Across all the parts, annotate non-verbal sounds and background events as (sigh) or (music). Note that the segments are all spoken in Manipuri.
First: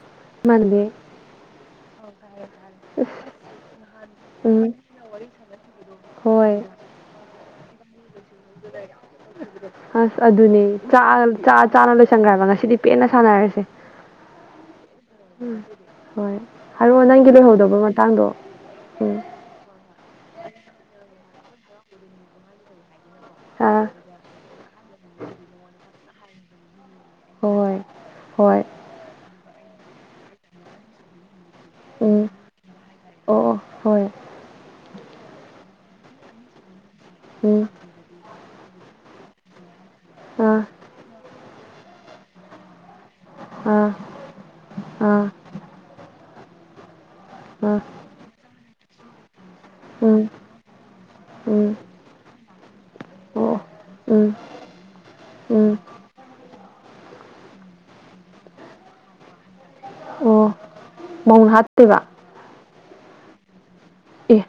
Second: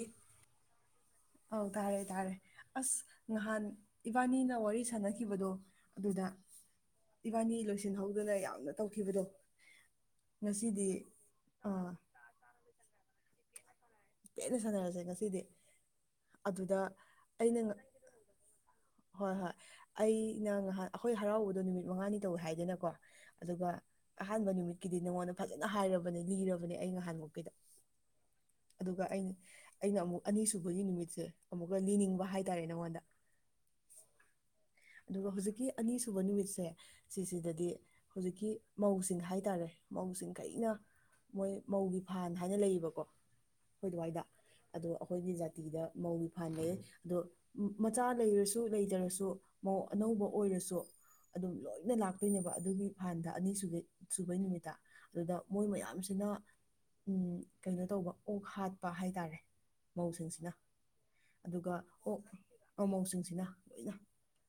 ꯏ ꯏꯃꯥꯟꯅꯕꯤ ꯑꯧ ꯇꯥꯔꯦ ꯇꯥꯔꯦ ꯑꯁ ꯉꯍꯥꯟ ꯏꯕꯥꯅꯤꯅ ꯎꯝ ꯋꯥꯔꯤ ꯁꯥꯟꯅꯈꯤꯕꯗꯣ ꯑꯗꯨꯗ ꯍꯣꯏ ꯏꯕꯥꯅꯤ ꯂꯣꯏꯁꯤꯟꯍꯧꯗꯅ ꯌꯥꯝ ꯑꯁ ꯑꯗꯨꯅꯦ ꯉꯁꯤꯗꯤ ꯆꯥꯛꯑ ꯆꯥ ꯑꯥ ꯆꯥꯅ ꯂꯣꯏꯁꯟꯒ꯭ꯔꯦ ꯍꯥꯏꯕ ꯉꯁꯤꯗꯤ ꯄꯦꯟꯅ ꯁꯥꯟꯅꯔꯁꯦ ꯄꯦꯟꯅ ꯁꯥꯟꯅꯔꯁꯦ ꯉꯁꯤꯗꯤ ꯎꯝ ꯍꯣꯏ ꯑꯗꯨꯗ ꯍꯥꯏꯔꯛꯑꯣ ꯅꯪꯒꯤ ꯑꯩꯅ ꯂꯣꯏꯍꯧꯗꯕ ꯉ- ꯃꯇꯥꯡꯗꯣ ꯎꯝ ꯍꯣꯏ ꯍꯣꯏ ꯑꯩꯅ ꯉꯍꯥꯟ ꯑꯩꯈꯣꯏ ꯍꯔꯥꯎꯕꯗꯣ ꯅꯨꯃꯤꯠ ꯃꯉꯥꯅꯤ ꯇꯧꯋꯦ ꯍꯥꯏꯗꯅꯀꯣ ꯑꯗꯨꯒ ꯑꯥ ꯑꯍꯥꯟꯕ ꯅꯨꯃꯤꯠꯀꯤꯗꯤ ꯅꯪꯉꯣꯟꯗ ꯐꯖꯅ ꯍꯥꯏꯔꯕꯅꯦ ꯂꯤꯔꯕꯅꯦ ꯑꯩ ꯉꯍꯥꯟꯃꯨꯛꯇ ꯍꯣꯏ ꯍꯣꯏ ꯑꯗꯨꯒ ꯑꯩꯅ ꯑꯩꯅ ꯑꯃꯨꯛ ꯑꯅꯤꯁꯨꯕꯒꯤ ꯅꯨꯃꯤꯠꯁꯦ ꯑꯃꯨꯛꯀ ꯎꯝ ꯂꯤꯅꯤꯡꯕ ꯍꯥꯏꯇꯥꯔꯦ ꯅꯪꯉꯣꯟꯗ ꯑꯣ ꯍꯣꯏ ꯑꯗꯨꯒ ꯍꯧꯖꯤꯛꯀꯤ ꯑꯅꯤꯁꯨꯕ ꯅꯨꯃꯤꯠꯁꯦ ꯎꯝ ꯁꯤꯁꯤꯗꯗꯤ ꯍꯧꯖꯤꯛꯀꯤ ꯃꯧꯁꯤꯡ ꯍꯥꯏꯇꯥꯔꯦ ꯃꯧꯁꯤꯡ ꯑꯥ ꯈꯩꯅ ꯃꯣꯏ ꯃꯧꯒꯤ ꯐꯥꯟ ꯍꯥꯏꯅ ꯂꯩꯌꯦꯕꯀꯣ ꯑꯩꯈꯣꯏ ꯑꯥ ꯑꯗꯨꯋꯥꯏꯗ ꯑꯗꯣ ꯑꯥ ꯑꯩꯈꯣꯏꯒꯤ ꯖꯥꯇꯤꯗ ꯃꯧꯒꯤ ꯐꯥꯟ ꯂꯩꯌꯦ ꯑꯗꯨ ꯑꯥ ꯃꯆꯥ ꯂꯩꯔꯁꯨ ꯂꯩꯇꯔꯁꯨ ꯑꯅꯧꯕ ꯎꯝ ꯑꯣꯏꯔꯁꯨ ꯑꯗꯨꯝ ꯎꯝ ꯂꯣꯏꯅ ꯂꯥꯛꯇꯣꯏꯅꯦꯕ ꯑꯗꯨꯒꯤ ꯐꯥꯟꯗ ꯑꯣ ꯑꯅꯤꯁꯨꯒꯦ ꯎꯝ ꯁꯨꯕꯩ ꯅꯨꯃꯤꯠꯇ ꯑꯗꯨꯗ ꯃꯣꯏ ꯎꯝ ꯃꯌꯥꯝꯁꯤꯅ ꯎ ꯀꯩꯅꯣ ꯇꯧꯕ ꯑꯣꯛ ꯍꯥꯠꯄ ꯍꯥꯏꯇꯥꯔꯦ ꯃꯧꯁꯤꯡꯁꯤꯅ ꯑꯣ ꯃꯧꯅ ꯑꯗꯨꯒ ꯍꯥꯞꯇꯣꯏꯕ ꯑꯣꯛ ꯃꯃꯧꯁꯤꯡꯁꯤꯅ ꯂꯣꯏꯅ ꯑꯦ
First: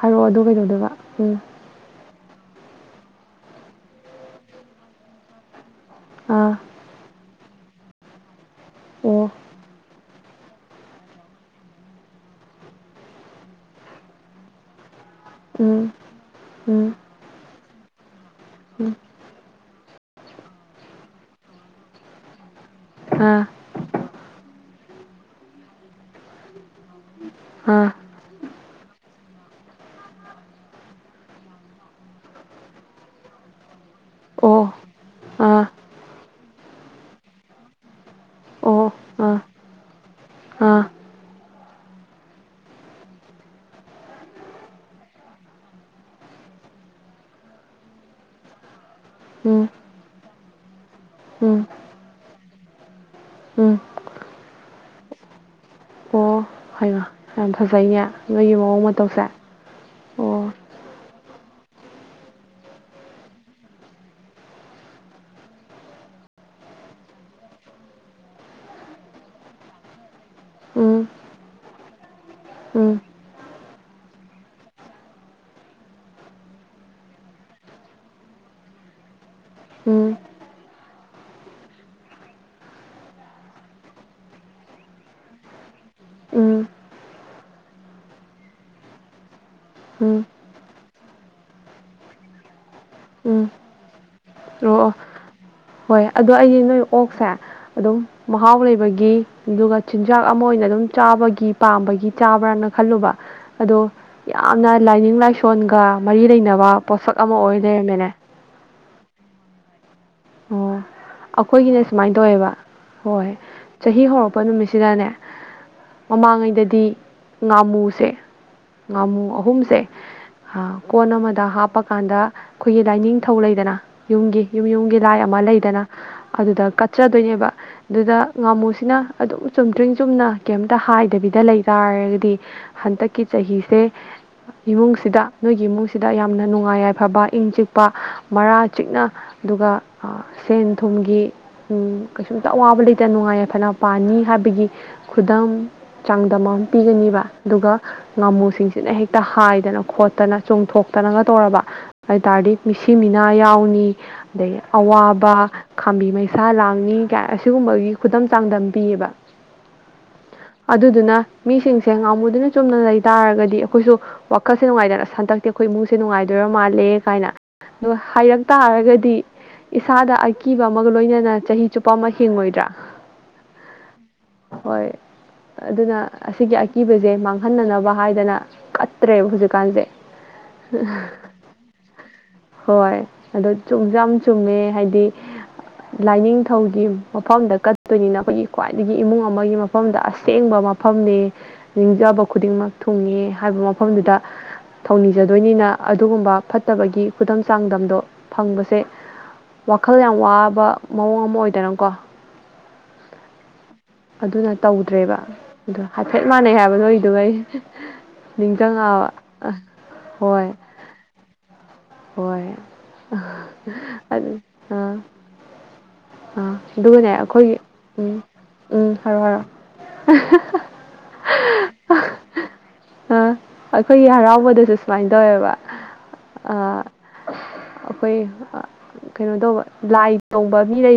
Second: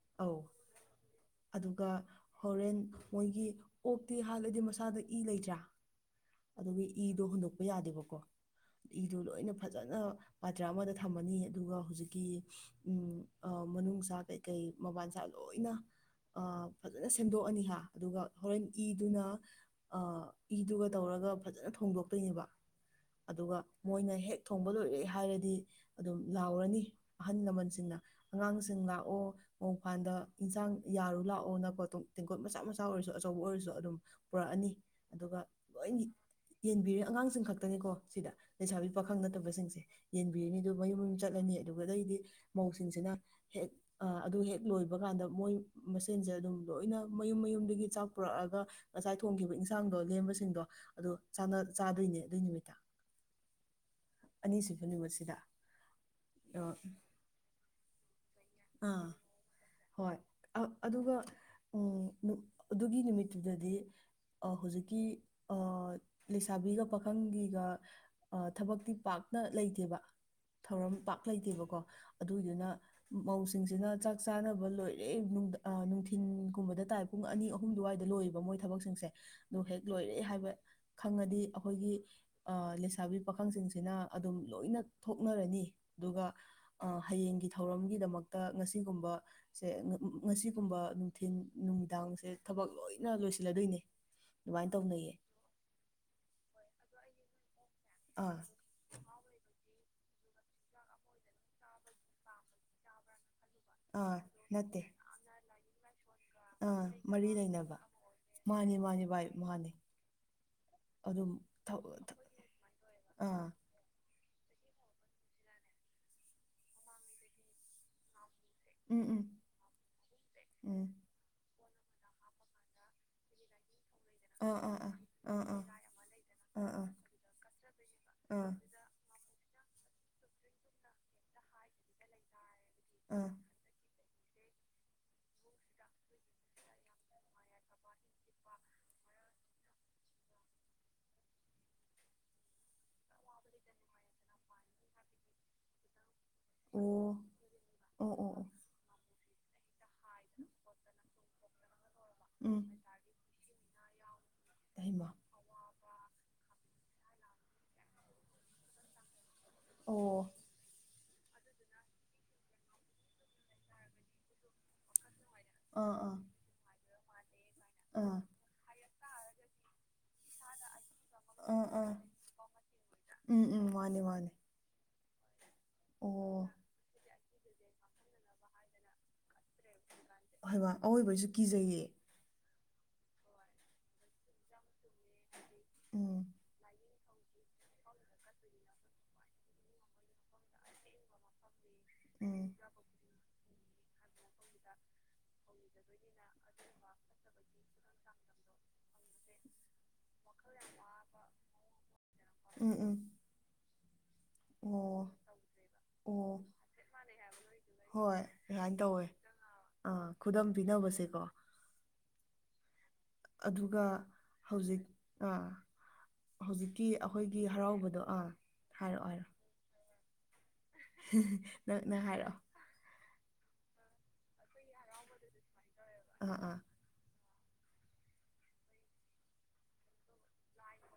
ꯍꯥꯏꯔꯛꯑꯣ ꯑꯧ ꯑꯗꯨ ꯀꯩꯗꯧꯗꯕ ꯎꯝ ꯑꯗꯨꯒ ꯍꯣꯔꯦꯟ ꯃꯣꯏꯒꯤ ꯑꯣꯛꯇꯤ ꯍꯥꯥꯟꯂꯗꯤ ꯃꯁꯥꯗ ꯏ ꯂꯩꯗ꯭ꯔꯥ ꯑꯥ ꯑꯗꯨꯒꯤ ꯏꯗꯣ ꯍꯨꯟꯗꯣꯛꯄ ꯌꯥꯗꯦꯕꯀꯣ ꯏꯗꯨꯣ ꯑꯣ ꯂꯣꯏꯅ ꯐꯖꯅ ꯄꯥꯇ꯭ꯔ ꯑꯃꯗ ꯊꯝꯃꯅꯤ ꯑꯗꯨꯒ ꯍꯧꯖꯤꯛꯀꯤ ꯎꯝ ꯃꯅꯨꯡꯁꯥ ꯀꯩꯀꯩ ꯃꯕꯥꯟꯁꯥ ꯂꯣꯏꯅ ꯎꯝ ꯎꯝ ꯐꯖꯅ ꯁꯦꯝꯗꯣꯛꯑꯅꯤꯍ ꯑꯗꯨꯒ ꯍꯣꯔꯦꯟ ꯎꯝ ꯏꯗꯨꯅ ꯏꯗꯨꯒ ꯇꯧꯔꯒ ꯐꯖꯅ ꯊꯣꯡꯗꯣꯛꯇꯣꯏꯅꯦꯕ ꯑꯥ ꯑꯗꯨꯒ ꯃꯣꯏꯅ ꯍꯦꯛ ꯊꯣꯡꯕ ꯂꯣꯏꯔꯦ ꯍꯥꯏꯔꯗꯤ ꯑꯗꯨꯝ ꯂꯥꯎꯔꯅꯤ ꯑꯍꯜ ꯑꯥ ꯂꯃꯟꯁꯤꯡꯅ ꯑꯉꯥꯡꯁꯤꯡ ꯂꯥꯛꯑꯣ ꯃꯣꯡ ꯐꯜꯗ ꯏꯟꯁꯥꯡ ꯌꯥꯔꯨ ꯂꯥꯛꯑꯣꯅꯀꯣ ꯇꯦꯡꯀꯣꯠ ꯃꯆꯥ ꯃꯆꯥ ꯑꯣꯏꯔꯁꯨ ꯑꯆꯧꯕ ꯑꯣꯏꯔꯁꯨ ꯑꯗꯨꯝ ꯑꯣ ꯄꯨꯔꯛꯑꯅꯤ ꯑꯗꯨꯒ ꯑꯥ ꯂꯣꯏ ꯌꯦꯟꯕꯤꯔꯦ ꯑꯉꯥꯡꯁꯤꯡ ꯈꯛꯇꯅꯤꯀꯣ ꯁꯤꯗ ꯂꯩꯁꯥꯕꯤ ꯑꯣ ꯄꯥꯈꯪ ꯑꯥ ꯅꯠꯇꯕꯁꯤꯡꯁꯦ ꯌꯦꯟꯕꯤꯔꯅꯤ ꯑꯗꯨ ꯑꯥ ꯃꯌꯨꯝ ꯃꯌꯨꯝ ꯆꯠꯂꯅꯤ ꯑꯗꯨꯒ ꯑꯗꯩꯗꯤ ꯃꯧꯁꯤꯡꯁꯤꯅ ꯍꯦꯛ ꯑꯗꯨ ꯍꯦꯛ ꯂꯣꯏꯕ ꯀꯥꯟꯗ ꯃꯣꯏ ꯃꯁꯦꯟꯁꯦ ꯑꯗꯨꯝ ꯂꯣꯏꯅ ꯃꯌꯨꯝ ꯃꯌꯨꯝꯗꯒꯤ ꯆꯥꯛ ꯄꯨꯔꯛꯑꯒ ꯉꯁꯥꯏ ꯊꯣꯡꯈꯤꯕ ꯎꯝ ꯏꯟꯁꯥꯡꯗꯣ ꯂꯦꯝꯕꯁꯤꯡꯗꯣ ꯑꯗꯨ ꯎꯝ ꯆꯥꯗꯣꯏꯅꯦ ꯑꯗꯨꯏ ꯅꯨꯃꯤꯠꯇ ꯎꯝ ꯑꯅꯤꯁꯨꯕ ꯅꯨꯃꯛꯣꯠ ꯁꯤꯗ ꯑꯣ ꯍꯩꯃꯥ ꯌꯥꯝ ꯐꯖꯩꯅꯦ ꯅꯣꯏꯒꯤ ꯃꯑꯣꯡ ꯃꯇꯧꯁꯦ ꯍꯣꯏ ꯑꯣ ꯑꯗꯨꯒ ꯎꯝ ꯑꯗꯨꯒꯤ ꯅꯨꯃꯤꯠꯇꯨꯗꯗꯤ ꯍꯧꯖꯤꯛꯀꯤ ꯑ ꯂꯩꯁꯥꯕꯤꯒ ꯄꯥꯈꯪꯒꯤꯒ ꯑ ꯊꯕꯛꯇꯤ ꯄꯥꯛꯅ ꯂꯩꯇꯦꯕ ꯊꯧꯔꯝ ꯎꯝ ꯄꯥꯛ ꯂꯩꯇꯦꯕꯀꯣ ꯑꯗꯨꯒꯤꯗꯨꯅ ꯎꯝ ꯃꯧꯁꯤꯡꯁꯤꯅ ꯆꯥꯛ ꯆꯥꯅꯕ ꯂꯣꯏꯔꯦ ꯅꯨꯡꯊꯤꯟꯒꯨꯝꯕꯗ ꯇꯥꯏ ꯄꯨꯡ ꯑꯅꯤ ꯑꯍꯨꯝ ꯑꯗꯨꯋꯥꯏꯗ ꯂꯣꯏꯌꯦꯕ ꯃꯣꯏ ꯊꯕꯛꯁꯤꯡꯁꯦ ꯑꯗꯨ ꯍꯦꯛ ꯂꯣꯏꯔꯦ ꯎꯝ ꯍꯥꯏꯕ ꯈꯪꯉꯗꯤ ꯑꯩꯈꯣꯏꯒꯤ ꯂꯩꯁꯥꯕꯤ ꯄꯥꯈꯪꯁꯤꯡꯁꯤꯅ ꯑꯗꯨꯝ ꯂꯣꯏꯅ ꯊꯣꯛꯅꯔꯅꯤ ꯑꯗꯨꯒ ꯎꯝ ꯍꯌꯦꯡꯒꯤ ꯊꯧꯔꯝꯒꯤꯗꯃꯛꯇ ꯉꯁꯤꯒꯨꯝꯕ ꯁꯦ ꯎꯝ ꯉꯁꯤꯒꯨꯝꯕ ꯅꯨꯡꯊꯤꯟ ꯅꯨꯅꯨꯡꯃꯤꯗꯥꯡꯁꯦ ꯊꯕꯛ ꯂꯣꯏꯅ ꯎꯝ ꯂꯣꯏꯁꯤꯜꯂꯗꯣꯏꯅꯦ (unintelligible) ꯑꯣ ꯑꯣ ꯇꯧꯅꯩꯌꯦ ꯍꯣꯏ ꯑꯗꯣ ꯑꯩꯁ ꯅꯣꯏ ꯑꯣꯛꯁꯦ ꯑꯗꯨꯝ ꯑꯥ ꯑꯥ ꯌꯦꯟ ꯄꯥꯝꯕꯒꯤ ꯃꯍꯥꯎ ꯂꯩꯕꯒꯤ ꯑꯗꯨꯒ ꯆꯤꯟꯖꯥꯛ ꯑꯃ ꯑꯣꯏꯅ ꯑꯗꯨꯝ ꯆꯥꯕꯒꯤ ꯄꯥꯝꯕꯒꯤ ꯆꯥꯕ꯭ꯔꯅ ꯈꯜꯂꯨꯕ ꯑꯗꯣ ꯌꯥꯝꯅ ꯂꯥꯏꯅꯤꯡ ꯂꯥꯏꯁꯣꯟꯒ ꯃꯔꯤ ꯂꯩꯅꯕ ꯑꯥ ꯄꯣꯠꯁꯛ ꯃꯔꯤ ꯑꯃ ꯑꯣꯏ ꯂꯩꯅꯕ ꯂꯩꯔꯝꯃꯦꯅꯦ ꯃꯥꯅꯤ ꯃꯥꯅꯤ ꯚꯥꯏ ꯃꯥꯅꯤ ꯑꯗꯨꯝ ꯑꯩꯈꯣꯏꯒꯤꯅꯦ ꯊ- ꯁꯨꯃꯥꯏꯅ ꯊ- ꯇꯧꯋꯦꯕ ꯑꯩꯈꯣꯏꯒꯤꯅ ꯁꯨꯃꯥꯏꯅ ꯇꯧꯋꯦꯕ ꯍꯣꯏ ꯑꯥ ꯆꯍꯤ ꯍꯧꯔꯛꯄ ꯅꯨꯃꯤꯠꯁꯤꯗꯅꯦ ꯃꯃꯥꯡꯉꯩꯗꯗꯤ ꯉꯥꯃꯨꯁꯦ ꯎꯝ ꯎꯝ ꯉꯥꯃꯨ ꯑꯍꯨꯝꯁꯦ ꯑꯍꯨꯝꯁꯦ ꯎꯝ ꯀꯣꯟ ꯑꯃꯗ ꯍꯥꯞꯄꯀꯥꯟꯗ ꯑꯩꯈꯣꯏꯒꯤ ꯂꯥꯏꯅꯤꯡꯊꯧ ꯂꯩꯗꯅ ꯌꯨꯝꯒꯤ ꯌꯨꯝ ꯌꯨꯝꯒꯤ ꯂꯥꯏ ꯑꯃ ꯂꯩꯗꯅ ꯑꯗꯨꯗ ꯀꯠꯆꯗꯣꯏꯅꯦꯕ ꯑꯗꯨꯗ ꯉꯥꯃꯨꯁꯤꯅ ꯑꯗꯨꯝ ꯆꯨꯝꯗ꯭ꯔꯤꯡ ꯆꯨꯝꯅ ꯀꯩꯝꯇ ꯍꯥꯏꯗꯕꯤꯗ ꯂꯩ ꯇꯥꯔꯒꯗꯤ ꯍꯟꯗꯛꯀꯤ ꯆꯍꯤꯁꯦ ꯏꯃꯨꯡꯁꯤꯗ ꯅꯣꯏꯒꯤ ꯏꯃꯨꯡꯁꯤꯗ ꯌꯥꯝꯅ ꯅꯨꯡꯉꯥꯏ ꯌꯥꯏꯐꯕ ꯏꯪ ꯆꯤꯛꯄ ꯃꯔꯥ ꯆꯤꯛꯅ ꯑꯗꯨꯒ ꯁꯦꯟ ꯊꯨꯝꯒꯤ ꯀꯩꯁꯨꯝꯇ ꯑꯋꯥꯕ ꯂꯩꯇ ꯅꯨꯡꯉꯥꯏ ꯌꯥꯏꯐꯅ ꯄꯥꯅꯤ ꯍꯥꯏꯕꯒꯤ ꯈꯨꯗꯝ ꯆꯥꯡꯗꯝ ꯑꯃ ꯇꯧꯔꯕ ꯄꯤꯒꯅꯤꯕ ꯑꯗꯨꯒ ꯉꯥꯃꯨꯁꯤꯡꯁꯤꯅ ꯍꯦꯛꯇ ꯍꯥꯏ ꯍꯥꯏꯗꯅ ꯈꯣꯠꯇꯅ ꯆꯨꯝꯊꯣꯛꯇꯅꯒ ꯇꯧꯔꯕ ꯍꯥꯏ ꯇꯥꯔꯗꯤ ꯃꯤꯁꯤ ꯃꯤꯅꯥ ꯌꯥꯎꯅꯤ ꯑꯗꯒꯤ ꯑꯩꯃ ꯑꯋꯥꯕ ꯈꯥꯝꯕꯤ ꯃꯩꯁꯥ ꯂꯥꯡꯅꯤ ꯀꯌꯥ ꯑꯁꯤꯒꯨꯝꯕꯒꯤ ꯈꯨꯗꯝ ꯆꯥꯡꯗꯝ ꯄꯤꯌꯦꯕ ꯑꯣ ꯑꯗꯨꯗꯨꯅ ꯃꯤꯁꯤꯡꯁꯦ ꯉꯥꯃꯨꯗꯨꯅ ꯆꯨꯝꯅ ꯂꯩꯇꯥꯥꯔꯒꯗꯤ ꯗꯤ ꯑꯩꯈꯣꯏꯁꯨ ꯋꯥꯈꯜꯁꯦ ꯅꯨꯡꯉꯥꯏꯗꯅ ꯍꯟꯗꯛꯇꯤ ꯑꯩꯈꯣꯏ ꯑꯥ ꯏꯃꯨꯡꯁꯦ ꯑꯥ ꯅꯨꯡꯉꯥꯏꯗꯣꯏꯔꯥ ꯃꯥꯜꯂꯦ ꯀꯥꯏꯅ ꯑ ꯑꯥ ꯍꯥꯏꯔꯛ ꯇꯥꯔꯒꯗꯤ ꯏꯁꯥꯗ ꯑꯀꯤꯕ ꯑꯃꯒ ꯂꯣꯏꯅꯅ ꯑꯥ ꯆꯍꯤ ꯆꯨꯞꯄ ꯑꯥ ꯑꯃ ꯍꯤꯡꯉꯣꯏꯗ꯭ꯔꯥ ꯎꯝ ꯎꯝ ꯃꯥꯅꯦ ꯃꯥꯅꯦ ꯍꯣꯏ ꯑꯗꯨꯅ ꯑꯣ ꯑꯁꯤꯒꯤ ꯑꯀꯤꯕꯁꯦ ꯃꯥꯡꯍꯟꯅꯅꯕ ꯍꯥꯏꯗꯅ ꯑꯠꯇꯦ ꯍꯧꯖꯤꯛꯀꯥꯟꯁꯦ ꯍꯣꯏꯕ ꯑꯋꯣꯏꯕꯒꯤꯁꯨ ꯀꯤꯖꯩꯌꯦ ꯍꯣꯏ ꯑꯗꯣ ꯆꯨꯝꯁꯨ ꯌꯥꯝ ꯆꯨꯝꯃꯦ ꯍꯥꯏꯗꯤ ꯎꯝ ꯂꯥꯏꯅꯤꯡꯊꯧꯒꯤ ꯃꯐꯝꯗ ꯀꯠꯇꯣꯏꯅꯤꯅ ꯑꯩꯈꯣꯏꯒꯤ ꯈ꯭ꯋꯥꯏꯗꯒꯤ ꯏꯃꯨꯡ ꯑꯃꯒꯤ ꯃꯐꯝ ꯃꯐꯝꯗ ꯑꯁꯦꯡꯕ ꯃꯐꯝꯅꯤ ꯅꯤꯡꯖꯕ ꯎꯝ ꯈꯨꯗꯤꯡꯃꯛ ꯊꯨꯡꯉꯦ ꯍꯥꯏꯕ ꯃꯐꯝꯗꯨꯗ ꯊꯧꯅꯤꯖꯗꯣꯏꯅꯤꯅ ꯑꯗꯨꯒꯨꯝꯕ ꯐꯠꯇꯕꯒꯤ ꯈꯨꯗꯝ ꯆꯥꯡꯗꯝꯗꯣ ꯐꯪꯕꯁꯦ ꯃꯈꯜ ꯌꯥꯝ ꯋꯥꯕ ꯃꯑꯣꯡ ꯑꯃ ꯑꯣꯏꯗꯅꯀꯣ ꯎꯝ ꯎꯝ ꯑꯗꯨꯅ ꯑꯣ ꯇꯧꯗ꯭ꯔꯦꯕ ꯑꯗꯨ ꯍꯥꯏꯐꯦꯠ ꯑꯣ ꯃꯥꯟꯅꯩ ꯍꯥꯏꯕꯗꯣꯗꯨꯒ ꯑꯩ ꯅꯤꯡꯇꯉꯛꯑꯕ ꯑ ꯑ ꯈꯨꯗꯝ ꯄꯤꯅꯕꯁꯦꯀꯣ ꯍꯣꯏ ꯑꯗꯨꯒ ꯑꯗꯨ ꯍꯧꯖꯤꯛ ꯑꯥ ꯑꯥ ꯍꯧꯖꯤꯛꯀꯤ ꯑꯗꯨꯒꯅꯦ ꯑꯩꯈꯣꯏꯒꯤ ꯍꯔꯥꯎꯕꯗꯣ ꯑꯥ ꯍꯥꯏꯔꯛꯑꯣ ꯍꯥꯏꯔꯣ ꯑ ꯅꯪ ꯅꯪ ꯍꯥꯏꯔꯛꯑꯣ ꯑ ꯑꯩꯈꯣꯏꯒꯤ ꯍꯔꯥꯎꯕꯗꯁꯨ ꯁꯨꯃꯥꯏꯅ ꯇꯧꯋꯦꯕ ꯑꯥ ꯑꯥ ꯑ ꯑꯩꯈꯣꯏ ꯀꯩꯅꯣ ꯇꯧꯕ ꯂꯥꯏ ꯇꯣꯡꯕ ꯃꯤ ꯂꯩ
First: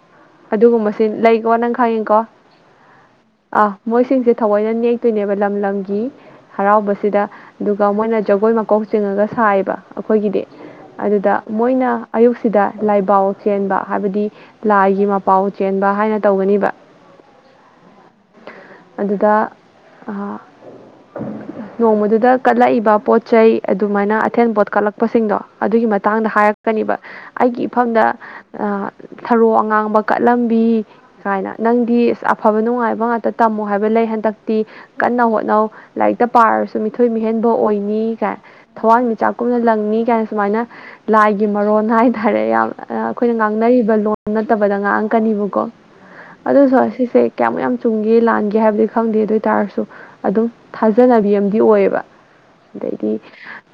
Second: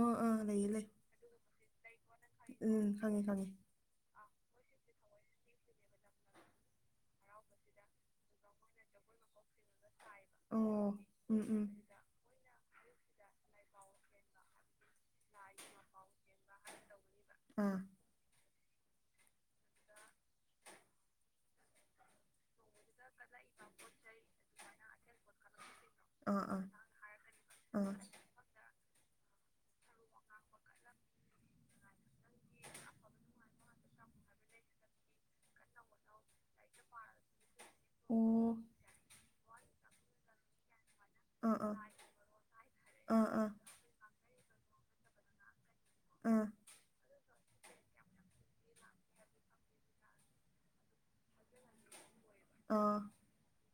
ꯑꯥ ꯑꯥ ꯂꯩꯌꯦ ꯂꯩ ꯑꯗꯨꯒꯣ ꯅ ꯈꯉꯣ ꯎꯝ ꯈꯪꯉꯦ ꯈꯪꯉꯦ ꯃꯣꯏꯁꯤꯡꯁꯦ ꯊꯑꯣꯏꯅ ꯅꯦꯛꯇꯣꯏꯅꯦꯕ ꯂꯝ ꯂꯝꯒꯤ ꯍꯔꯥꯎꯕꯁꯤꯗ ꯑꯗꯨꯒ ꯒ ꯃꯣꯏꯅ ꯖꯒꯣꯏ ꯃꯀꯣꯛ ꯆꯤꯡꯉꯒ ꯁꯥꯏꯌꯦꯕ ꯑꯩꯈꯣꯏꯒꯤꯗꯤ ꯑꯣ ꯑꯗꯨꯗ ꯎꯝ ꯎꯝ ꯃꯣꯏꯅ ꯑꯌꯨꯛꯁꯤꯗ ꯂꯥꯏꯕꯥꯎ ꯆꯦꯟꯕ ꯍꯥꯏꯕꯗꯤ ꯂꯥꯏꯒꯤ ꯃꯥ ꯄꯥꯎ ꯆꯦꯟꯕ ꯍꯥꯏꯅ ꯇꯧꯒꯅꯤꯕ ꯑꯥ ꯑꯗꯨꯗ ꯅꯣꯡꯃꯗꯨꯗ ꯀꯠꯂꯛꯏꯕ ꯄꯣꯠ ꯆꯩ ꯑꯗꯨꯃꯥꯏꯅ ꯑꯊꯦꯟ ꯄꯣꯠ ꯀꯠꯂꯛꯄꯁꯤꯡꯗꯣ ꯑꯗꯨꯒꯤ ꯃꯇꯥꯡꯗ ꯑꯥ ꯑꯥ ꯍꯥꯏꯔꯛꯀꯅꯤꯕ ꯑꯩꯒꯤ ꯑꯥ ꯏꯐꯝꯗ ꯊꯔꯣ ꯑꯉꯥꯡꯕ ꯀꯠꯂꯝꯕꯤ ꯀꯥꯏꯅ ꯅꯪꯗꯤ ꯑꯐꯥꯕ ꯅꯨꯡꯉꯥꯏꯕ ꯉꯥꯛꯇ ꯇꯝꯃꯨ ꯍꯥꯏꯕ ꯂꯩ ꯍꯟꯗꯛꯇꯤ ꯀꯟꯅ ꯍꯣꯠꯅꯧ ꯂꯥꯏꯔꯤꯛꯇ ꯄꯥꯔꯁꯨ ꯃꯤꯊꯣꯏ ꯃꯤꯍꯦꯟꯕ ꯑꯣꯏꯅꯤ ꯀꯥꯏ ꯑꯣ ꯊꯋꯥꯟꯃꯤꯆꯥꯛ ꯀꯨꯝꯅ ꯂꯪꯅꯤ ꯀꯥꯏꯅ ꯁꯨꯃꯥꯏꯅ ꯂꯥꯏꯒꯤ ꯑꯥ ꯑꯥ ꯃꯔꯣꯟ ꯍꯥꯏꯇꯥꯔꯦ ꯌꯥꯝ ꯑꯥ ꯑꯥ ꯑꯩꯈꯣꯏꯅ ꯉꯥꯡꯅꯔꯤꯕ ꯂꯣꯟ ꯅꯠꯇꯕꯗ ꯉꯥꯡꯀꯅꯤꯕꯀꯣ ꯑꯥ ꯑꯗꯨꯁꯨ ꯑꯁꯤꯁꯦ ꯀꯌꯥꯃꯨꯛ ꯌꯥꯝ ꯆꯨꯝꯒꯦ ꯂꯥꯟꯒꯦ ꯍꯥꯏꯕꯗꯤ ꯈꯪꯗꯦ ꯑꯗꯨ ꯑꯣꯏꯇꯥꯔꯁꯨ ꯑꯗꯨꯝ ꯊꯥꯖꯅꯕꯤ ꯑꯃꯗꯤꯝ ꯑꯣꯏꯌꯦꯕ ꯑꯥ ꯑꯗꯩꯗꯤ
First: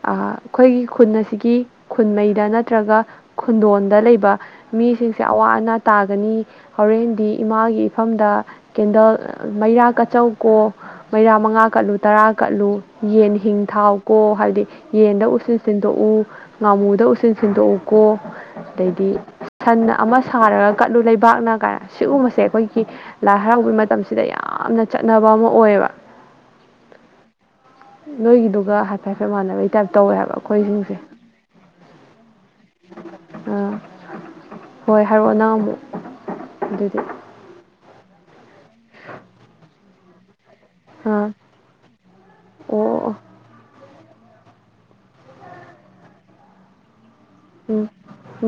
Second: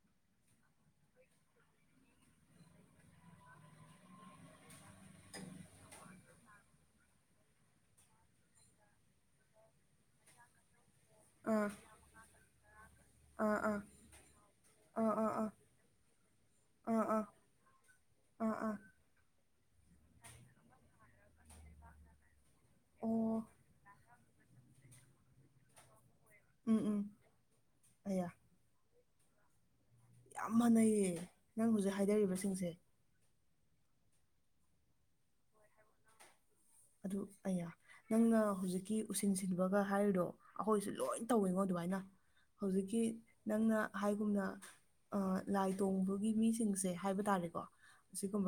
ꯑꯩꯈꯣꯏꯒꯤ ꯈꯨꯟ ꯑꯁꯤꯒꯤ ꯈꯨꯟꯃꯩꯗ ꯅꯠꯇ꯭ꯔꯒ ꯈꯨꯟꯗꯣꯟꯗ ꯂꯩꯕ ꯃꯤꯁꯤꯡꯁꯦ ꯑꯋꯥ ꯑꯅꯥ ꯇꯥꯒꯅꯤ ꯍꯣꯔꯦꯟꯗꯤ ꯏꯃꯥꯒꯤ ꯏꯐꯝꯗ ꯀꯦꯟꯗꯜ ꯃꯩꯔꯥ ꯀꯆꯧꯀꯣ ꯃꯩꯔꯥ ꯑꯥ ꯃꯉꯥ ꯀꯠꯂꯨ ꯇꯔꯥ ꯀꯠꯂꯨ ꯌꯦꯟ ꯑꯥ ꯍꯤꯡ ꯑꯥ ꯊꯥꯎꯀꯣ ꯍꯥꯏꯗꯤ ꯑꯥ ꯌꯦꯟꯗ ꯑꯥ ꯑꯥ ꯎꯁꯤꯟ ꯁꯤꯟꯗꯣꯛꯎ ꯑꯥ ꯉꯥꯃꯨꯗ ꯑꯥ ꯎꯁꯤꯟ ꯁꯤꯟꯗꯣꯛꯎꯀꯣ ꯑꯥ ꯑꯥ ꯑꯗꯩꯗꯤ ꯑꯃ ꯁꯥꯔꯒ ꯀꯠꯂꯨ ꯂꯩꯕꯥꯛꯅ ꯀꯥꯏꯅ ꯁꯤꯒꯨꯝꯕꯁꯦ ꯑꯩꯈꯣꯏꯒꯤ ꯂꯥꯏ ꯑꯣ ꯍꯔꯥꯎ ꯇꯈꯤꯕ ꯃꯇꯝꯁꯤꯗ ꯌꯥꯝꯅ ꯆꯠꯅꯕ ꯑꯃ ꯑꯣꯏꯌꯦꯕ ꯎꯝ ꯎꯝ ꯑꯌꯥ ꯅꯣꯏꯒꯤꯗꯨꯒ ꯍꯥꯏꯐꯦꯠ ꯍꯥꯏꯐꯦꯠ ꯃꯥꯟꯅꯕꯩ ꯇꯥꯏꯞ ꯇꯧꯋꯦ ꯍꯥꯏꯕ ꯌꯥꯝ ꯑꯩꯈꯣꯏꯁꯤꯡꯁꯦ ꯃꯥꯟꯅꯩꯌꯦ ꯅꯪ ꯍꯧꯖꯤꯛ ꯍꯥꯏꯗꯔꯤꯕꯁꯤꯡꯁꯦ ꯑꯥ ꯍꯣꯏ ꯍꯥꯏꯔꯛꯑꯣ ꯅꯪ ꯑꯃꯨꯛ ꯑꯗꯨꯗꯤ ꯑꯗꯨ ꯑꯌꯥ ꯅꯪꯅ ꯍꯧꯖꯤꯛꯀꯤ ꯎꯁꯤꯟ ꯁꯤꯟꯕꯒ ꯍꯥꯏꯔꯤꯗꯣ ꯑꯩꯈꯣꯏꯁꯨ ꯂꯣꯏ ꯑꯥ ꯇꯧꯋꯤꯉꯣ ꯑꯗꯨꯃꯥꯏꯅ ꯑꯣ ꯍꯧꯖꯤꯛꯀꯤ ꯑꯣ ꯑꯣ ꯅꯪꯅ ꯍꯥꯏꯒꯨꯝꯅ ꯂꯥꯏ ꯇꯣꯡꯕꯒꯤ ꯃꯤꯁꯤꯡꯁꯦ ꯍꯥꯏꯕ ꯇꯥꯔꯦꯅꯦ ꯀꯣ ꯎꯝ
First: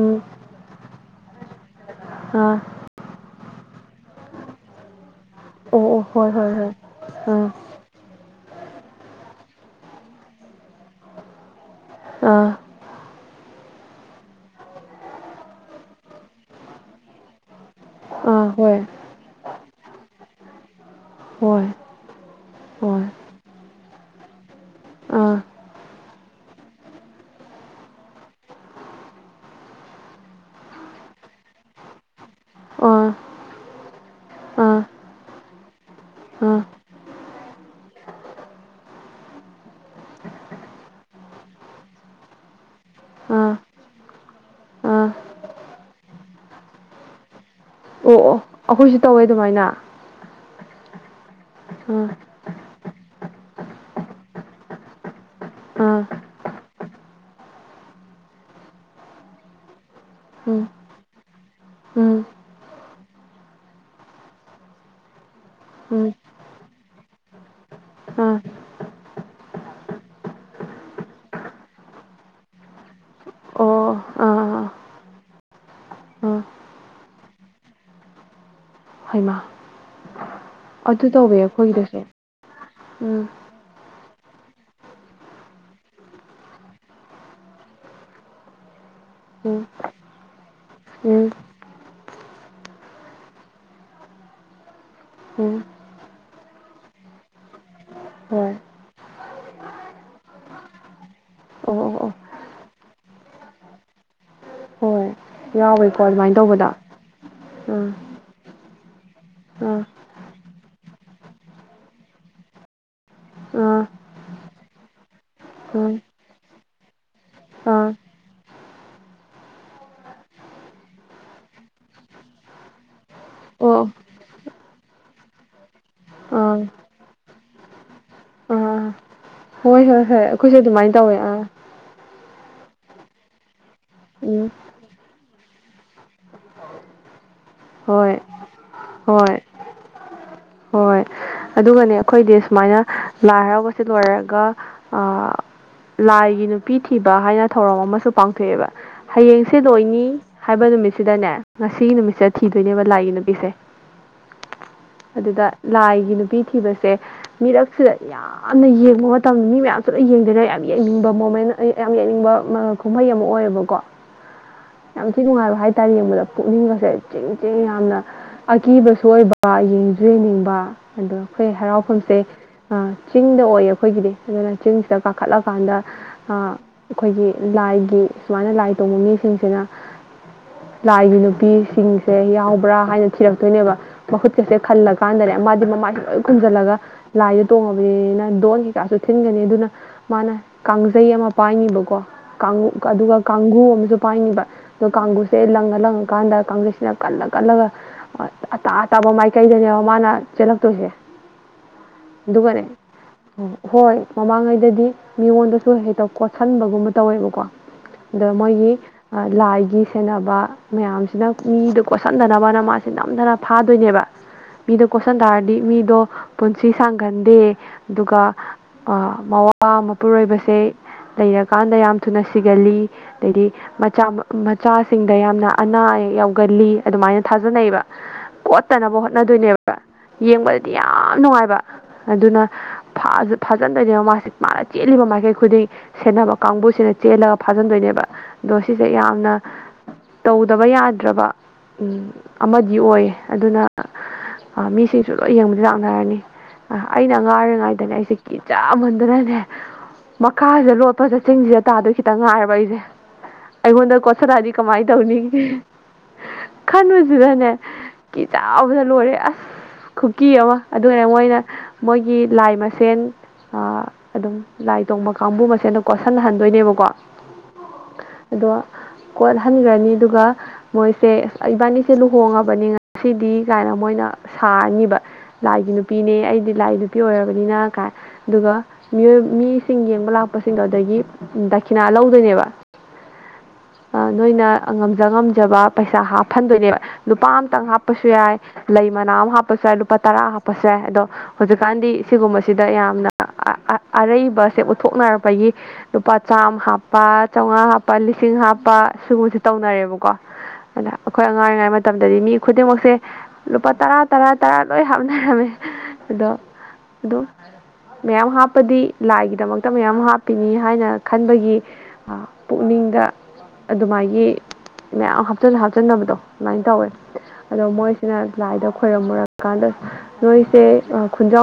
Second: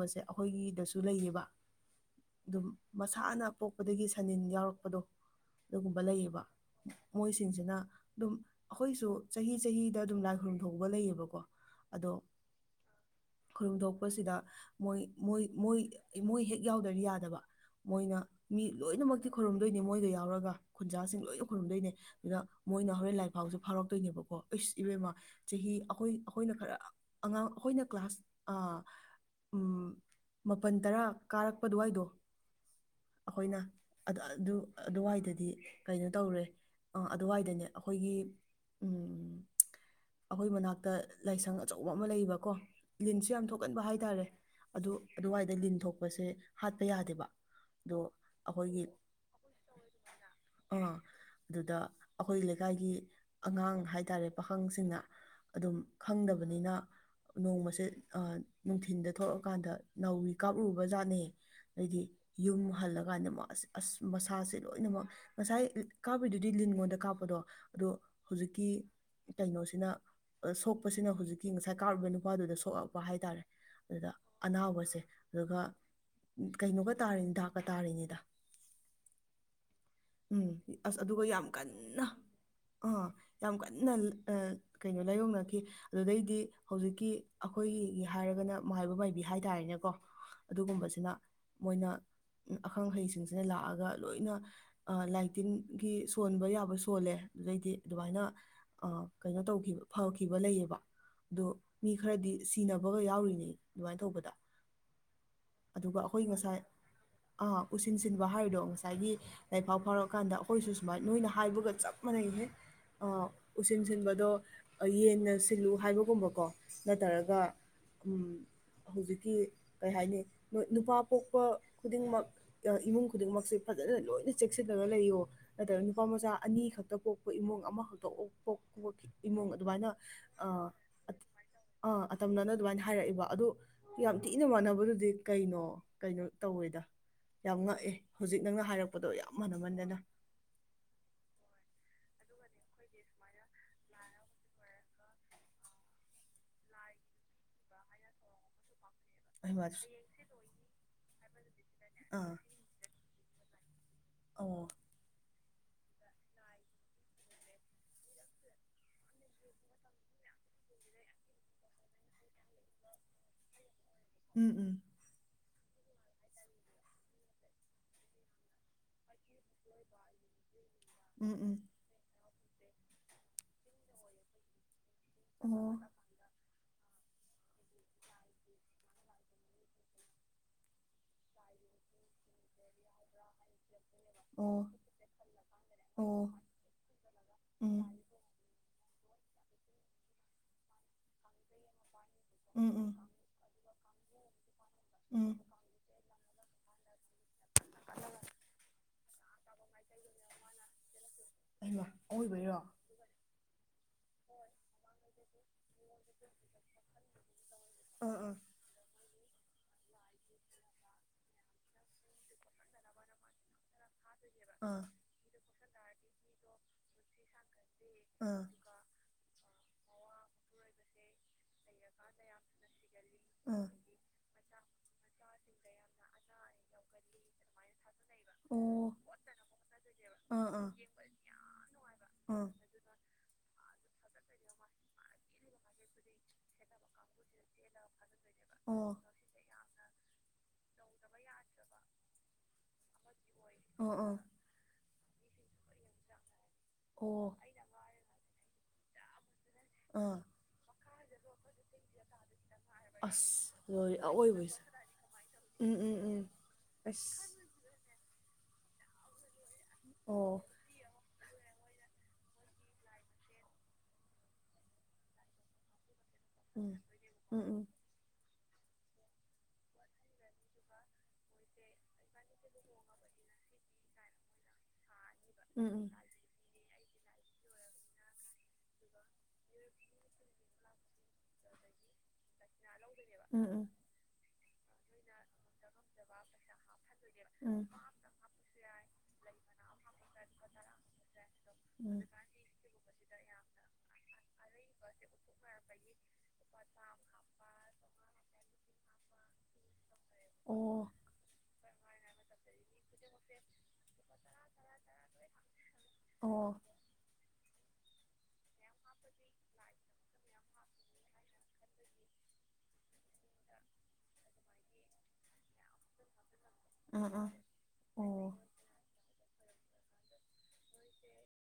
ꯎꯝ ꯑꯩꯈꯣꯏꯒꯤꯗꯁꯨ ꯂꯩꯔꯤꯕꯌꯦꯕ ꯑꯥ ꯑꯗꯨꯝ ꯃꯁꯥꯅ ꯄꯣꯛꯄꯗꯒꯤ ꯁꯅꯤꯟ ꯌꯥꯎꯔꯛꯄꯗꯣ ꯑꯣ ꯑꯗꯨꯒꯨꯝꯕ ꯑꯣ ꯍꯣꯏ ꯂꯩꯌꯦꯕ ꯍꯣꯏ ꯃꯣꯏꯁꯤꯡꯁꯤꯅ ꯑꯗꯨꯝ ꯑꯩꯈꯣꯏꯁꯨ ꯆꯍꯤ ꯆꯍꯤꯗ ꯑꯗꯨꯝ ꯂꯥꯏ ꯈꯨꯔꯨꯝꯊꯧꯕ ꯂꯩꯌꯦꯕꯀꯣ ꯑꯗꯣ ꯍꯣꯏ ꯑꯥ ꯑꯥ ꯈꯨꯔꯨꯝꯊꯣꯛꯄꯁꯤꯗ ꯃꯣꯏ ꯃꯣꯏ ꯃꯣꯏ ꯃꯣꯏ ꯍꯦꯛ ꯌꯥꯎꯗ꯭ꯔꯗꯤ ꯌꯥꯗꯕ ꯃꯣꯏꯅ ꯑꯥ ꯃꯤ ꯍꯣꯏ ꯂꯣꯏꯅꯃꯛꯇꯤ ꯈꯣꯏꯔꯨꯝꯝꯗꯣꯏꯅꯦ ꯃꯣꯏꯗ ꯌꯥꯎꯔꯒ ꯈꯨꯟꯖꯥꯁꯤꯡ ꯂꯣꯏꯅ ꯍꯣꯏ ꯈꯨꯣꯏꯔꯨꯝꯗꯣꯏꯅꯦ ꯑꯗꯨꯗ ꯃꯣꯏꯅ ꯍꯣꯏ ꯍꯣꯔꯦꯟ ꯂꯥꯏꯐꯥꯎꯁꯨꯦ ꯐꯥꯎꯔꯛꯇꯣꯏꯅꯦꯕꯀꯣ ꯑꯩꯁ ꯏꯕꯦꯝꯃꯥ ꯑꯥ ꯆꯍꯤ ꯑꯩꯈꯣꯏ ꯑꯩꯈꯣꯏꯅ ꯈꯔ ꯑꯉꯥꯡ ꯑꯩꯈꯣꯏꯅ ꯀ꯭ꯂꯥꯁ ꯑꯥ ꯎꯝ ꯃꯥꯄꯜ ꯇꯔꯥ ꯀꯥꯔꯛꯄ ꯑꯗꯨꯋꯥꯏꯗꯣ ꯑꯥ ꯑꯩꯈꯣꯏꯅ ꯑꯗꯨ ꯑꯥ ꯑꯗꯨꯋꯥꯏꯗꯗꯤ ꯀꯩꯅꯣ ꯇꯧꯔꯦ ꯑꯥ ꯑ ꯑꯗꯨꯋꯥꯏꯗꯅꯦ ꯑꯩꯈꯣꯏꯒꯤ ꯎꯝ ꯎꯝ ꯑꯩꯈꯣꯏ ꯃꯅꯥꯛꯇ ꯂꯥꯏꯁꯪ ꯑꯆꯧꯕ ꯑꯃ ꯂꯩꯌꯦꯕꯀꯣ ꯂꯤꯟꯁꯨ ꯌꯥꯝ ꯑꯥ ꯊꯣꯛꯀꯟꯕ ꯍꯥꯏꯇꯥꯔꯦ ꯑꯗꯨ ꯑꯥ ꯑꯗꯨꯋꯥꯏꯗ ꯂꯤꯟ ꯊꯣꯛꯄꯁꯦ ꯍꯥꯠꯄ ꯌꯥꯗꯦꯕ ꯑꯣ ꯑꯩꯈꯣꯏꯒꯤ ꯑꯩꯈꯣꯏꯁꯨ ꯇꯧꯋꯦ ꯑꯗꯨꯃꯥꯏꯅ ꯑꯥ ꯑꯗꯨꯗ ꯑꯥ ꯑꯩꯈꯣꯏ ꯂꯩꯀꯥꯏꯒꯤ ꯑꯉꯥꯡ ꯍꯥꯏꯇꯥꯔꯦ ꯄꯥꯈꯪꯁꯤꯡꯅ ꯑꯗꯨꯝ ꯑꯥ ꯈꯪꯗꯕꯅꯤꯅ ꯅꯣꯡꯃꯁꯦ ꯅꯨꯡꯊꯤꯤꯟꯗ ꯊꯣꯛꯂꯛꯑꯀꯥꯟꯗ ꯅꯧꯔꯤ ꯎꯝ ꯀꯥꯞꯔꯨꯕ ꯖꯥꯠꯅꯩ ꯑꯗꯩꯗꯤ ꯎꯝ ꯌꯨꯝ ꯍꯜꯂꯀꯥꯟꯗ ꯑꯁ ꯑꯁ ꯃꯁꯥꯁꯦ ꯂꯣꯏꯅꯃꯛ ꯉꯁꯥꯏ ꯎꯝ ꯀꯥꯞꯄꯤꯗꯨꯗꯤ ꯂꯤꯟꯉꯣꯟꯗ ꯀꯥꯞꯄꯗꯣ ꯑꯗꯣ ꯑꯥ ꯍꯧꯖꯤꯛꯀꯤ ꯀꯩꯅꯣꯁꯤꯅ ꯁꯣꯛꯄꯁꯤꯅ ꯍꯧꯖꯤꯛꯀꯤ ꯉꯁꯥꯏ ꯀꯥꯔꯨꯕ ꯅꯨꯄꯥꯗꯨꯗ ꯁꯣꯛꯂꯛꯄ ꯍꯥꯏꯇꯥꯔꯦ ꯑꯣ ꯑꯗꯨꯗ ꯑꯥ ꯑꯥ ꯑꯅꯥꯎꯕꯁꯦ ꯑꯗꯨꯒ ꯑꯥ ꯀꯩꯅꯣꯒ ꯇꯥꯔꯤꯅꯤ ꯗꯥꯛꯀ ꯇꯥꯔꯤꯅꯤꯗ ꯍꯩꯃ ꯎꯝ ꯑꯁ ꯑꯗꯨꯒ ꯌꯥꯝ ꯑꯩꯈꯣꯏꯒꯤꯗꯁꯨ ꯀꯟꯅ ꯑꯥ ꯎꯝ ꯌꯥꯝ ꯀꯟꯅ ꯀꯩꯅꯣ ꯂꯥꯏꯌꯡꯅꯈꯤ ꯑꯗꯨꯗꯩꯗꯤ ꯍꯧꯖꯤꯛꯀꯤ ꯑꯩꯈꯣꯏꯒꯤꯒꯤ ꯍꯥꯏꯔꯒꯅ ꯃꯥꯏꯕ ꯃꯥꯏꯕꯤ ꯎꯝ ꯍꯥꯏꯇꯥꯔꯦꯅꯦꯀꯣ ꯑꯗꯨꯒꯨꯝꯕꯁꯤꯅ ꯎꯝ ꯃꯣꯏꯅ ꯑꯈꯪ ꯑꯍꯩꯁꯤꯡꯁꯤꯅ ꯂꯥꯛꯑꯒ ꯂꯣꯏꯅ ꯂꯥꯏ ꯎꯝ ꯇꯤꯟꯒꯤ ꯁꯣꯟꯕ ꯌꯥꯕ ꯁꯣꯜꯂꯦ ꯑꯗꯨꯗꯩꯗꯤ ꯑꯗꯨꯃꯥꯏꯅ ꯍꯣꯏ ꯑ ꯀꯩꯅꯣ ꯇꯧꯈꯤꯕ ꯐꯥꯈꯤꯕ ꯂꯩꯌꯦꯕ ꯑꯗ ꯑꯣ ꯃꯤ ꯑꯣ ꯑꯣ ꯈꯔꯗꯤ ꯁꯤꯅꯕꯒ ꯌꯥꯎꯔꯤꯅꯤ ꯑꯗꯨꯃꯥꯏꯅ ꯇꯧꯕꯗ ꯍꯣꯏ ꯌꯥꯎꯕꯣꯏ ꯑꯗꯨꯒ ꯄꯣ ꯑꯩꯈꯣꯏ ꯃꯥꯥꯏ ꯑꯥ ꯎꯆ ꯁꯤꯟꯕ ꯍꯥꯏꯔꯤꯗꯣ ꯉꯁꯥꯏꯒꯤ ꯂꯩꯐꯥꯎ ꯎꯝ ꯐꯥꯎꯔꯛꯑꯀꯥꯟꯗ ꯑꯩꯈꯣꯏꯁꯨ ꯁꯨꯃꯥꯏꯅ ꯅꯣꯏꯅ ꯍꯥꯏꯕꯒ ꯆꯞ ꯃꯥꯟꯅꯩ ꯍꯦꯛ ꯎꯆꯁꯤꯟ ꯎꯝ ꯁꯤꯟꯕꯗꯣ ꯌꯦꯟꯅ ꯁꯤꯜꯂꯨ ꯎꯝ ꯍꯥꯏꯕꯒꯨꯝꯕꯀꯣ ꯅꯠꯇ꯭ꯔꯒ ꯑꯥ ꯍꯧꯖꯤꯛꯀꯤ ꯀꯩ ꯍꯥꯏꯅꯤ ꯅꯨꯄꯥ ꯄꯣꯛꯄ ꯈꯨꯗꯤꯡꯃꯛ ꯏꯃꯨꯡ ꯈꯨꯗꯤꯡꯃꯛꯁꯦ ꯑꯣ ꯐꯖꯅ ꯂꯣꯏꯅ ꯆꯦꯛꯁꯤꯜꯂꯒ ꯂꯩꯌꯣ ꯅꯠꯇ꯭ꯔꯒ ꯅꯨꯄꯥ ꯃꯆꯥ ꯑꯥ ꯑꯅꯤ ꯈꯛꯇ ꯄꯣꯛꯄ ꯏꯃꯨꯡ ꯑꯃꯈꯛꯇꯣꯛ ꯑꯥ ꯏꯃꯨꯡ ꯍꯣꯏ ꯑꯗꯨꯃꯥꯏꯅ ꯍꯣꯏ ꯍꯣꯏ ꯑ ꯑꯩꯈꯣꯏꯁꯨ ꯑꯗꯨꯃꯥꯏꯅ ꯇꯧꯋꯦ ꯑꯥ ꯑꯥ ꯑꯇꯝꯅꯅ ꯑꯗꯨꯃꯥꯏꯅ ꯍꯥꯏꯔꯛꯏꯕ ꯑꯗꯨ ꯌꯥꯝ ꯊꯤꯅ ꯎꯝ ꯃꯥꯟꯅꯕꯗꯨꯗꯤ ꯀꯩꯅꯣ ꯀꯩꯅꯣ ꯇꯧꯋꯦꯗ ꯌꯥꯝ ꯉꯛꯑꯦ ꯍꯣꯏ ꯍꯧꯖꯤꯛ ꯅꯪꯅ ꯍꯥꯏꯔꯛꯄꯗꯣ ꯌꯥꯝ ꯍꯣꯏ ꯃꯅꯃꯟꯗꯅ ꯍꯣꯏ ꯑꯗꯨꯒꯅꯦ ꯑꯩꯈꯣꯏꯗꯤ ꯁꯨꯃꯥꯏꯅ ꯂꯥꯏ ꯍꯔꯥꯎꯁꯦ ꯂꯣꯏꯔꯒ ꯂꯥꯏꯒꯤ ꯅꯨꯄꯤ ꯊꯤꯕ ꯍꯥꯏꯅ ꯊꯧꯔꯝ ꯑꯃꯁꯨ ꯄꯥꯡꯊꯣꯛꯑꯦꯕ ꯍꯌꯦꯡꯁꯦ ꯑꯍꯩꯃꯥꯗꯨꯁꯨ ꯂꯣꯏꯅꯤ ꯍꯥꯏꯕ ꯅꯨꯃꯤꯠꯁꯤꯗꯅꯦ ꯉꯁꯤ ꯅꯨꯃꯤꯠꯁꯦ ꯑꯥ ꯊꯤꯗꯣꯏꯅꯦꯕ ꯂꯥꯏꯒꯤ ꯅꯨꯄꯤꯁꯦ ꯑꯣ ꯑꯗꯨꯗ ꯂꯥꯏꯒꯤ ꯅꯨꯄꯤ ꯊꯤꯕꯁꯦ ꯃꯤꯔꯛꯁꯤꯗ ꯌꯥꯝ ꯌꯥꯝꯅ ꯌꯦꯡꯕ ꯃꯇꯝꯗ ꯃꯤ ꯃꯌꯥꯝꯁꯨ ꯂꯣꯏ ꯌꯦꯡꯗꯣꯏꯅ ꯌꯥꯝ ꯌꯦꯡꯅꯤꯡꯕ ꯃꯣꯃꯦꯟ ꯌꯥꯝ ꯌꯦꯡꯅꯤꯡꯕ ꯀꯨꯝꯍꯩ ꯑꯃ ꯑꯣꯏꯌꯦꯕꯀꯣ ꯎꯝ ꯎꯝ ꯌꯥꯝ ꯊꯤ ꯅꯨꯡꯉꯥꯏꯕ ꯍꯥꯏꯇꯥꯥꯔꯦ ꯌꯦꯡꯕꯗ ꯄꯨꯛꯅꯤꯡꯒꯁꯦ ꯆꯤꯡ ꯆꯤꯡ ꯌꯥꯝꯅ ꯑꯀꯤꯕꯁꯨ ꯑꯣꯏꯕ ꯌꯦꯡꯁꯨ ꯌꯦꯡꯅꯤꯡꯕ ꯑꯗꯣ ꯎꯝ ꯑꯩꯈꯣꯏ ꯎꯝ ꯍꯔꯥꯎꯐꯝꯁꯦ ꯑꯥ ꯆꯤꯡꯗ ꯑꯣꯏꯌꯦ ꯑꯩꯈꯣꯏꯒꯤꯗꯤ ꯑꯗꯨꯅ ꯆꯤꯡꯁꯤꯗ ꯑꯣ ꯀꯥꯈꯠꯂꯀꯥꯟꯗ ꯑꯥ ꯑꯩꯈꯣꯏꯒꯤ ꯂꯥꯏꯒꯤ ꯁꯨꯃꯥꯏꯅ ꯂꯥꯏ ꯇꯣꯡꯕ ꯃꯤꯁꯤꯡꯁꯤꯅ ꯂꯥꯏꯒꯤ ꯅꯨꯄꯤꯁꯤꯡꯁꯦ ꯌꯥꯎꯕ꯭ꯔꯥ ꯍꯥꯏꯅ ꯊꯤꯔꯛꯇꯣꯏꯅꯦꯕ ꯃꯍꯨꯠꯀꯁꯦ ꯑꯣ ꯈꯜꯂ ꯀꯥꯟꯗꯅꯦ ꯃꯥꯗꯤ ꯥꯃꯥꯏꯁꯦ ꯂꯣꯏ ꯑꯣ ꯈꯨꯝꯖꯜꯂꯒ ꯂꯥꯏꯗ ꯎꯝ ꯇꯣꯡꯉꯦꯅ ꯗꯣꯟ ꯀꯩꯀꯥꯁꯨ ꯊꯤꯟꯒꯅꯤ ꯑꯗꯨꯅ ꯃꯥꯅ ꯀꯥꯡꯖꯩ ꯑꯃ ꯄꯥꯏꯅꯤꯕ ꯀꯣ ꯀꯥꯡ ꯎꯝ ꯎꯝ ꯑꯗꯨꯒ ꯀꯥꯡꯒꯨ ꯑꯃꯁꯨ ꯄꯥꯏꯅꯤꯕ ꯑꯗꯣ ꯎꯝ ꯀꯥꯡꯒꯨꯁꯦ ꯂꯪꯉ ꯂꯪꯉꯀꯥꯟꯗ ꯀꯥꯡꯖꯩꯁ ꯁꯤꯅ ꯀꯜꯂ ꯀꯜꯂꯒ ꯑꯇꯥ ꯑꯇꯥꯕ ꯃꯥꯏꯀꯩꯗꯅꯦꯕ ꯃꯥꯅ ꯆꯦꯜꯂꯛ ꯍꯩꯃ ꯑꯑꯣꯏꯕꯩꯔꯣ ꯑꯣ ꯍꯣꯏ ꯃꯃꯥꯡꯉꯩꯗꯗꯤ ꯃꯤꯉꯣꯟꯗꯁꯨ ꯍꯦꯛꯇ ꯀꯣꯠꯁꯟꯕꯒꯨꯝꯕ ꯇꯧꯋꯦꯕꯀꯣ ꯑꯥ ꯑꯥ ꯢꯒꯤ ꯑ ꯂꯥꯏꯒꯤ ꯁꯦꯟꯅꯕ ꯃꯌꯥꯝꯁꯤꯅ ꯃꯤꯗ ꯀꯣꯠꯁꯟꯗꯅꯕꯅ ꯃꯥꯁꯦ ꯅꯝꯗꯅ ꯐꯥꯗꯣꯏꯅꯦꯕ ꯑꯥ ꯃꯤꯗꯣ ꯀꯣꯏꯁꯟ ꯇꯥꯔꯥ ꯗꯤ ꯃꯤꯗꯣ ꯄꯨꯟꯁꯤ ꯁꯥꯡꯒꯟꯗꯦ ꯑꯥ ꯑꯗꯨꯒ ꯑꯥ ꯑ ꯃꯋꯥ ꯃꯄꯨꯔꯣꯏꯕꯁꯦ ꯂꯩꯔꯀꯥꯟꯗ ꯌꯥꯝ ꯊꯨꯅ ꯁꯤꯒꯜꯂꯤ ꯑꯗꯩꯗꯤ ꯃꯆꯥ ꯃꯆꯥꯁꯤꯡꯗ ꯌꯥꯝꯅ ꯑꯅꯥ ꯑꯌꯦꯛ ꯌꯥꯎꯒꯜꯂꯤ ꯑꯗꯨꯃꯥꯏꯅ ꯊꯥꯖꯅꯩꯌꯦꯕ ꯑꯣ ꯀꯣꯠꯇꯅꯕ ꯍꯣꯠꯅꯗꯣꯏꯅꯦꯕ ꯑꯥ ꯑꯥ ꯌꯦꯡꯕꯗꯗꯤ ꯌꯥꯝ ꯅꯨꯡꯉꯥꯏꯕ ꯑꯥ ꯑꯗꯨꯅ ꯐꯥꯖꯨ ꯐꯥꯖꯤꯟꯗꯣꯏꯅꯦꯕ ꯃꯥꯁꯤ ꯃꯥꯅ ꯆꯦꯜꯂꯤꯕ ꯃꯥꯏꯀꯩ ꯈꯨꯗꯤꯡ ꯁꯦꯟꯅꯕ ꯀꯥꯡꯕꯨꯁꯤꯅ ꯆꯦꯜꯂꯒ ꯐꯥꯖꯟꯗꯣꯏꯅꯦꯕ ꯑꯗꯣ ꯁꯤꯁꯦ ꯑꯣ ꯌꯥꯝꯅ ꯇꯧꯗꯕ ꯌꯥꯗ꯭ꯔꯕ ꯎꯝ ꯑꯃꯗꯤ ꯑꯣꯏꯌꯦ ꯑꯗꯨꯅ ꯑꯣ ꯑꯣ ꯑ ꯃꯤꯁꯤꯡꯁꯨ ꯂꯣꯏ ꯌꯦꯡꯕ ꯂꯥꯛ ꯔꯅꯤ ꯑ ꯑꯩꯅ ꯑꯣ ꯑꯉꯥꯡ ꯑꯣꯏꯔꯤꯉꯩꯗꯅꯦ ꯑꯩꯁꯦ ꯀꯤꯖꯥꯃꯟꯗꯅꯅꯦ ꯑꯥ ꯃꯈꯥꯗ ꯂꯣꯠꯄꯗ ꯆꯤꯡꯖꯤꯗ ꯇꯥꯗꯣꯏ ꯈꯤꯇꯪ ꯉꯥꯏꯔꯕ ꯑꯩꯖꯦ ꯑꯁ ꯂꯣꯏ ꯑꯩꯉꯣꯟꯗ ꯀꯣꯠꯁꯤꯜꯂꯛꯑꯗꯤ ꯑꯑꯣꯏꯕꯁꯦ ꯀꯃꯥꯏ ꯇꯧꯅꯤ ꯎꯝ ꯎꯝ ꯎꯝ ꯑꯁ ꯈꯟꯕꯖꯤꯗꯅꯦ ꯀꯤꯖꯕꯗ ꯂꯣꯏꯔꯦ ꯑꯁ ꯑꯣ ꯈꯨꯀꯤ ꯑꯃ ꯑꯗꯨꯅ ꯃꯣꯏꯅ ꯃꯣꯏꯒꯤ ꯂꯥꯏ ꯃꯁꯦꯟ ꯑꯥ ꯑꯗꯨꯝ ꯂꯥꯏ ꯇꯣꯡꯕ ꯀꯥꯡꯕꯨ ꯃꯁꯦꯟ ꯎꯝ ꯀꯣꯁꯜꯍꯟꯗꯣꯏꯅꯦꯕꯀꯣ ꯎꯝ ꯎꯝ ꯑꯗꯣ ꯀꯣꯠꯍꯟꯒ꯭ꯔꯅꯤ ꯑꯗꯨꯒ ꯃꯣꯏꯁꯦ ꯏꯕꯥꯅꯤ ꯁꯦ ꯂꯨꯍꯣꯡꯉꯕꯅꯤ ꯉꯁꯤꯗꯤ ꯀꯥꯏꯅ ꯃꯣꯏꯅ ꯁꯥꯔꯅꯤ ꯕ ꯎꯝ ꯎꯝ ꯂꯥꯏꯒꯤ ꯅꯨꯄꯤꯅꯦ ꯑꯩꯗꯤ ꯂꯥꯏ ꯄꯤ ꯑꯣꯏꯔꯕꯅꯤꯅ ꯀꯥꯏ ꯑꯗꯨꯒ ꯃꯤꯑꯣ ꯃꯤꯁꯤꯡ ꯌꯦꯡꯕ ꯂꯥꯛꯄꯁꯤꯡꯗꯣ ꯑꯗꯒꯤ ꯗꯈꯤꯅꯥ ꯂꯧꯗꯣꯏꯅꯦꯕ ꯎꯝ ꯎꯝ ꯑꯥ ꯅꯣꯏꯅ ꯑ ꯉꯝꯖ ꯉꯝꯖꯕ ꯄꯩꯁꯥ ꯍꯥꯞꯐꯟꯗꯣꯏꯅꯦꯕ ꯂꯨꯄꯥ ꯎꯝ ꯑꯝꯇꯪ ꯍꯥꯞꯄꯁꯨ ꯌꯥꯏ ꯂꯩ ꯃꯅꯥ ꯑꯃ ꯍꯥꯞꯄꯁꯨ ꯌꯥꯏ ꯂꯨꯄꯥ ꯇꯔꯥ ꯍꯥꯞꯄꯁꯨ ꯌꯥꯏ ꯑꯗꯣ ꯍꯧꯖꯤꯛꯀꯥꯟꯗꯤ ꯎꯝ ꯁꯤꯒꯨꯝꯕꯁꯤꯗ ꯌꯥꯝꯅ ꯑꯥ ꯑꯥ ꯑꯔꯩꯕꯁꯦ ꯎꯠꯊꯣꯛꯅꯔꯛꯄꯒꯤ ꯂꯨꯄꯥ ꯆꯥꯝ ꯍꯥꯞꯄ ꯆꯧꯉꯥ ꯍꯥꯞꯄ ꯂꯤꯁꯤꯡ ꯍꯥꯞꯄ ꯁꯤꯒꯨꯝꯁꯦ ꯇꯧꯅꯔꯦꯕꯀꯣ ꯑꯗ ꯑꯣ ꯑꯩꯈꯣꯏ ꯑꯉꯥꯡ ꯑꯣꯏꯔꯤꯉꯩ ꯃꯇꯝꯗꯗꯤ ꯃꯤ ꯈꯨꯗꯤꯡꯃꯛꯁꯦ ꯂꯨꯄꯥ ꯇꯔꯥ ꯇꯔꯥ ꯇꯔꯥ ꯂꯣꯏ ꯍꯥꯞꯅꯔꯝꯃꯦ ꯑꯗꯣ ꯑꯣ ꯑꯗꯨꯝ ꯃꯌꯥꯝ ꯍꯥꯞꯄꯗꯤ ꯂꯥꯏꯒꯤꯗꯃꯛꯇ ꯃꯌꯥꯝ ꯍꯥꯞ ꯄꯤꯅꯤ ꯍꯥꯏꯅ ꯈꯟꯕꯒꯤ ꯄꯨꯛꯅꯤꯡꯗ ꯑꯗꯨꯃꯥꯏꯒꯤ ꯃꯌꯥꯝ ꯍꯥꯞꯆꯜ ꯍꯥꯞꯆꯟꯅꯕꯗꯣ ꯑꯗꯨꯃꯥꯏꯅ ꯇꯧꯋꯦ ꯑꯥ ꯑꯥ ꯑꯗꯣ ꯃꯣꯏꯁꯤꯅ ꯑꯣ ꯂꯥꯏꯗ ꯈꯣꯏꯔꯝꯃꯨꯔꯀꯥꯟꯗ ꯅꯣꯏꯁꯦ ꯈꯨꯟꯖꯥꯎ